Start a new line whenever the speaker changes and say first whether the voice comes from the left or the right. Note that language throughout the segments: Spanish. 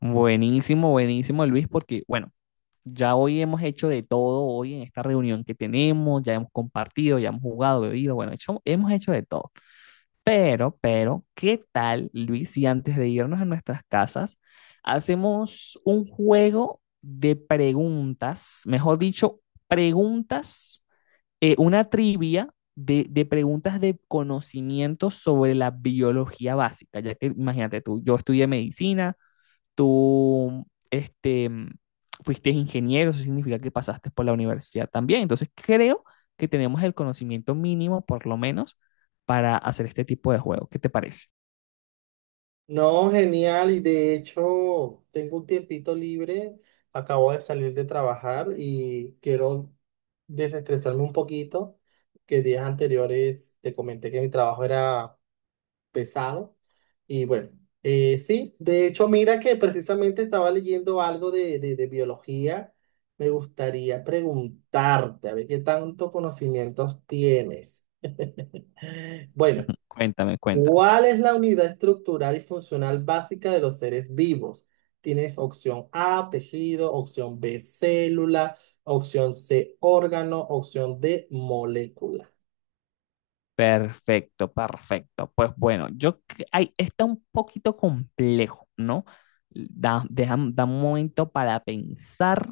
left: Buenísimo, buenísimo, Luis, porque bueno, ya hoy hemos hecho de todo, hoy en esta reunión que tenemos, ya hemos compartido, ya hemos jugado, bebido, bueno, hemos hecho de todo. Pero, ¿qué tal, Luis, si antes de irnos a nuestras casas, hacemos un juego de preguntas, mejor dicho, preguntas, una trivia de preguntas de conocimiento sobre la biología básica, ya que imagínate tú, yo estudié medicina tú este, fuiste ingeniero, eso significa que pasaste por la universidad también. Entonces creo que tenemos el conocimiento mínimo, por lo menos, para hacer este tipo de juego. ¿Qué te parece?
right: No, genial. Y de hecho, tengo un tiempito libre. Acabo de salir de trabajar y quiero desestresarme un poquito, que días anteriores te comenté que mi trabajo era pesado. Y bueno, sí, de hecho, mira que precisamente estaba leyendo algo de biología. Me gustaría preguntarte, a ver qué tanto conocimientos tienes. Bueno.
left: Cuéntame, cuéntame.
right: ¿Cuál es la unidad estructural y funcional básica de los seres vivos? Tienes opción A, tejido, opción B, célula, opción C, órgano, opción D, molécula.
left: Perfecto, perfecto. Pues bueno, ay, está un poquito complejo, ¿no? Da un momento para pensar.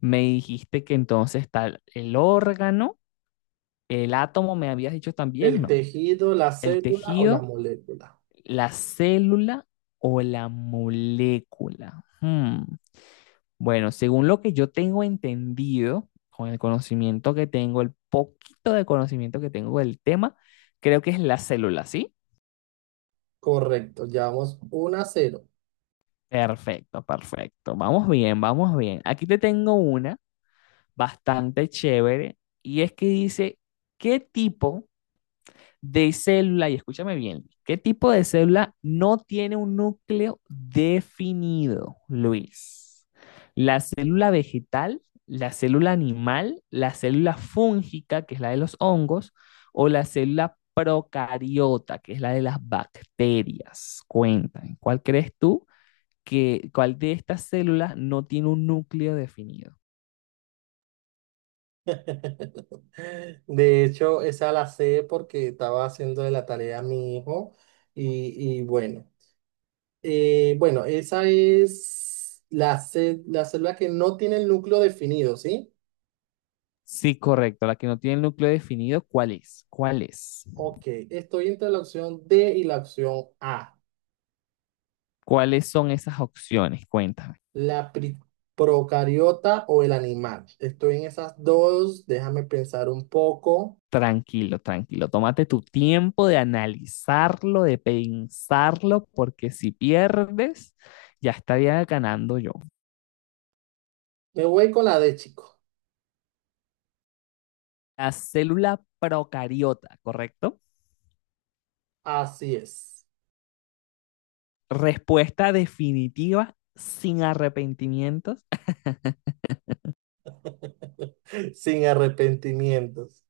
left: Me dijiste que entonces está el órgano, el átomo, me habías dicho también,
right: El
left: ¿no?
right: tejido, la
left: El
right: célula o la
left: tejido,
right: molécula.
left: ¿la célula o la molécula? Hmm, bueno, según lo que yo tengo entendido, con el conocimiento que tengo, el poquito de conocimiento que tengo del tema, creo que es la célula, ¿sí?
right: Correcto, llevamos 1 a 0.
left: Perfecto, perfecto. Vamos bien, vamos bien. Aquí te tengo una bastante chévere, y es que dice, ¿qué tipo de célula, y escúchame bien, ¿qué tipo de célula no tiene un núcleo definido, Luis? La célula vegetal, la célula animal, la célula fúngica, que es la de los hongos, o la célula procariota, que es la de las bacterias. Cuéntame, ¿cuál crees tú que, cuál de estas células no tiene un núcleo definido?
right: De hecho, esa la sé porque estaba haciendo de la tarea a mi hijo y bueno. Bueno, esa es la, la célula que no tiene el núcleo definido, ¿sí?
left: Sí, correcto, la que no tiene el núcleo definido, ¿cuál es? ¿Cuál es?
right: Ok, estoy entre la opción D y la opción A,
left: ¿Cuáles son esas opciones? Cuéntame.
right: la pri- procariota o el animal. Estoy en esas dos, déjame pensar un poco.
left: Tranquilo, tranquilo. Tómate tu tiempo de analizarlo, de pensarlo, porque si pierdes, ya estaría ganando yo.
right: Me voy con la D, chico.
left: La célula procariota, ¿correcto?
right: Así es,
left: Respuesta definitiva sin arrepentimientos.
right: sin arrepentimientos.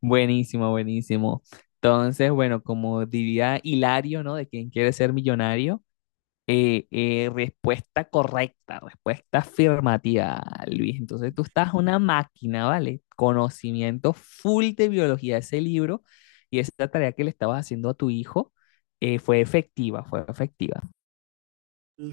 left: Buenísimo, buenísimo. Entonces, bueno, como diría Hilario, ¿no? De quien quiere ser millonario, respuesta correcta, respuesta afirmativa, Luis. Entonces tú estás una máquina, ¿vale? Conocimiento full de biología de ese libro y esa tarea que le estabas haciendo a tu hijo fue efectiva, fue efectiva.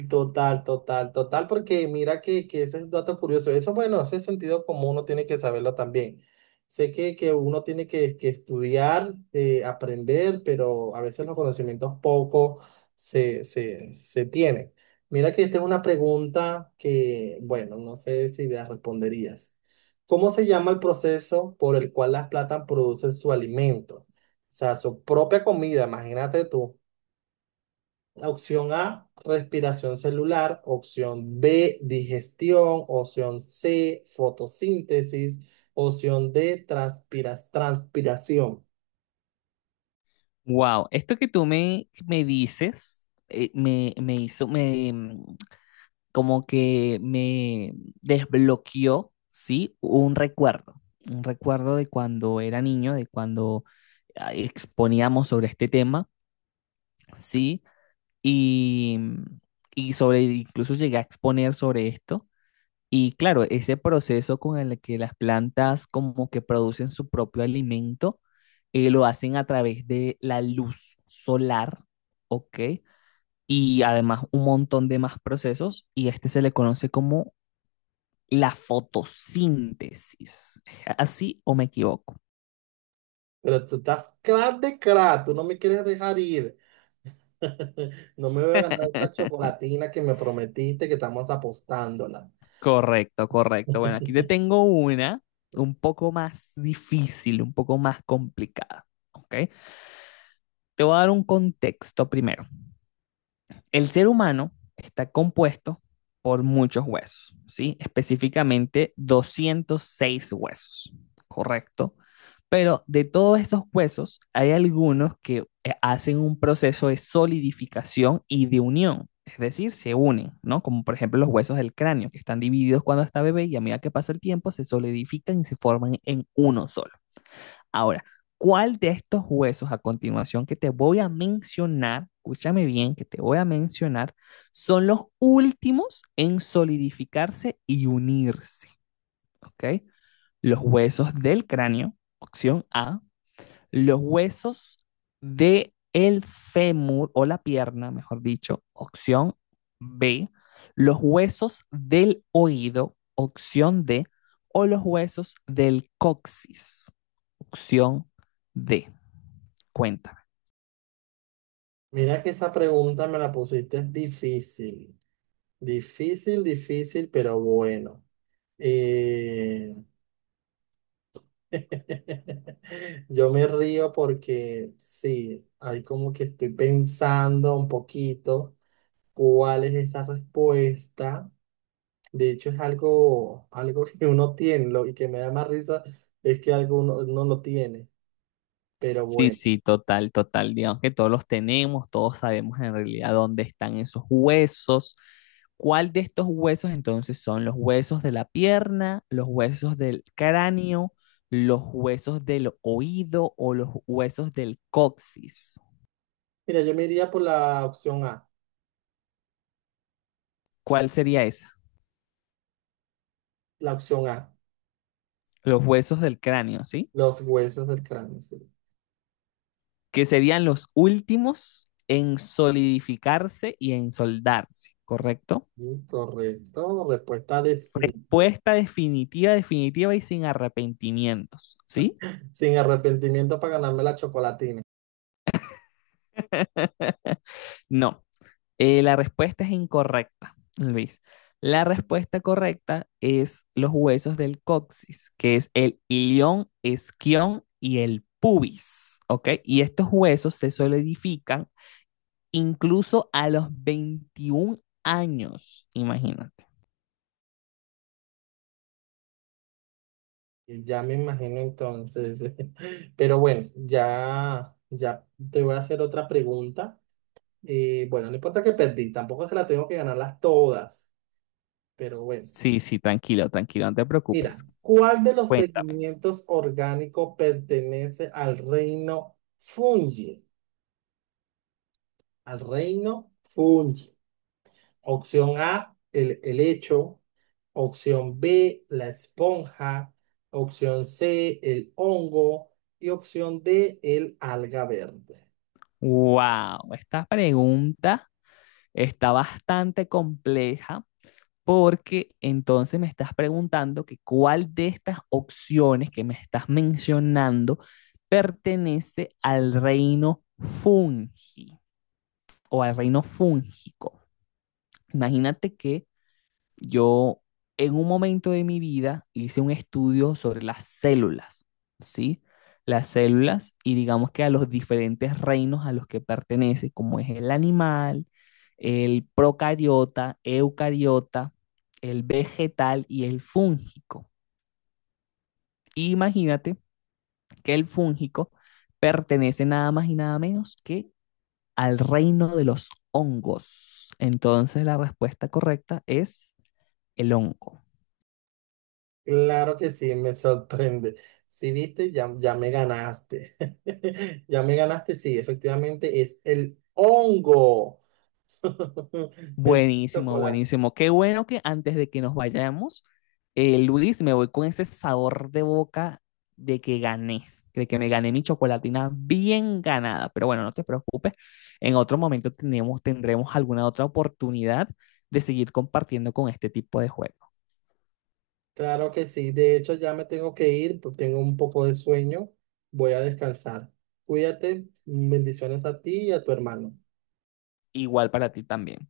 right: Total, total, total, porque mira que ese es un dato curioso. Eso, bueno, ese sentido común uno tiene que saberlo también. Sé que uno tiene que estudiar, aprender, pero a veces los conocimientos poco se tienen. Mira que esta es una pregunta que, bueno, no sé si la responderías. ¿Cómo se llama el proceso por el cual las plantas producen su alimento? O sea, su propia comida, imagínate tú. Opción A, respiración celular. Opción B, digestión. Opción C, fotosíntesis. Opción D, transpiración.
left: Wow, esto que tú me dices me hizo, como que me desbloqueó, ¿sí? Un recuerdo de cuando era niño, de cuando exponíamos sobre este tema. Sí, y, y sobre, incluso llegué a exponer sobre esto. Y claro, ese proceso con el que las plantas como que producen su propio alimento, lo hacen a través de la luz solar, ¿ok? Y además un montón de más procesos, y este se le conoce como la fotosíntesis. ¿Así o me equivoco?
right: Pero tú estás crack de crack, tú no me quieres dejar ir. No me voy a ganar esa chocolatina que me prometiste que estamos apostándola.
left: Correcto, correcto. Bueno, aquí te tengo una un poco más difícil, un poco más complicada. ¿Ok? Te voy a dar un contexto primero. El ser humano está compuesto por muchos huesos, ¿sí? Específicamente 206 huesos, ¿correcto? Pero de todos estos huesos hay algunos que hacen un proceso de solidificación y de unión, es decir, se unen, ¿no? Como por ejemplo los huesos del cráneo, que están divididos cuando está bebé y a medida que pasa el tiempo se solidifican y se forman en uno solo. Ahora, ¿cuál de estos huesos a continuación que te voy a mencionar, escúchame bien, que te voy a mencionar, son los últimos en solidificarse y unirse? ¿Ok? Los huesos del cráneo, opción A, los huesos del el fémur o la pierna, mejor dicho, opción B, los huesos del oído, opción D, o los huesos del coxis, opción D. Cuéntame.
right: Mira que esa pregunta me la pusiste difícil. Difícil, difícil, pero bueno. Eh, Yo me río porque sí, ahí como que estoy pensando un poquito cuál es esa respuesta. De hecho, es algo, algo que uno tiene, y que me da más risa es que alguno uno lo tiene. Pero
left: Sí,
right: bueno,
left: sí, total, total. Digamos que todos los tenemos, todos sabemos en realidad dónde están esos huesos. ¿Cuál de estos huesos entonces son los huesos de la pierna, los huesos del cráneo, los huesos del oído o los huesos del coxis?
right: mira, yo me iría por
left: ¿Cuál sería esa?
right: la opción A,
left: Los huesos del cráneo, ¿sí?
right: los huesos del cráneo. Sí.
left: Que serían los últimos en solidificarse y en soldarse, ¿correcto?
right: Mm, correcto, respuesta definitiva.
left: Respuesta definitiva, definitiva y sin arrepentimientos, ¿sí?
right: Sin arrepentimiento para ganarme la chocolatina.
left: No, la respuesta es incorrecta, Luis. La respuesta correcta es los huesos del coxis, que es el ilión, esquión y el pubis, ¿ok? Y estos huesos se solidifican incluso a los 21 años, imagínate.
right: Ya me imagino entonces. Pero bueno, ya te voy a hacer otra pregunta. Bueno, no importa que perdí, tampoco es que la tengo que ganarlas todas, pero bueno.
left: Sí, sí, tranquilo, tranquilo, no te
right: Mira,
left: preocupes.
right: ¿cuál de los
left: Cuéntame.
right: segmentos orgánicos pertenece al reino fungi? Al reino fungi. Opción A, el helecho. Opción B, la esponja. Opción C, el hongo. Y opción D, el alga verde.
left: Wow, esta pregunta está bastante compleja porque entonces me estás preguntando que cuál de estas opciones que me estás mencionando pertenece al reino fungi o al reino fúngico. Imagínate que yo en un momento de mi vida hice un estudio sobre las células, ¿sí? Las células, y digamos que a los diferentes reinos a los que pertenece, como es el animal, el procariota, eucariota, el vegetal y el fúngico. Imagínate que el fúngico pertenece nada más y nada menos que al reino de los hongos. Entonces la respuesta correcta es el hongo.
right: Claro que sí, me sorprende. Si viste, ya me ganaste. Ya me ganaste, sí, efectivamente es el hongo. Perdí el
left: Buenísimo,
right: chocolate.
left: buenísimo. Qué bueno que antes de que nos vayamos, Luis, me voy con ese sabor de boca de que gané, de que me gané mi chocolatina bien ganada. Pero bueno, no te preocupes, en otro momento tenemos, tendremos alguna otra oportunidad de seguir compartiendo con este tipo de juego.
right: Claro que sí. De hecho, ya me tengo que ir, pues tengo un poco de sueño. Voy a descansar. Cuídate. Bendiciones a ti y a tu hermano.
left: Igual para ti también.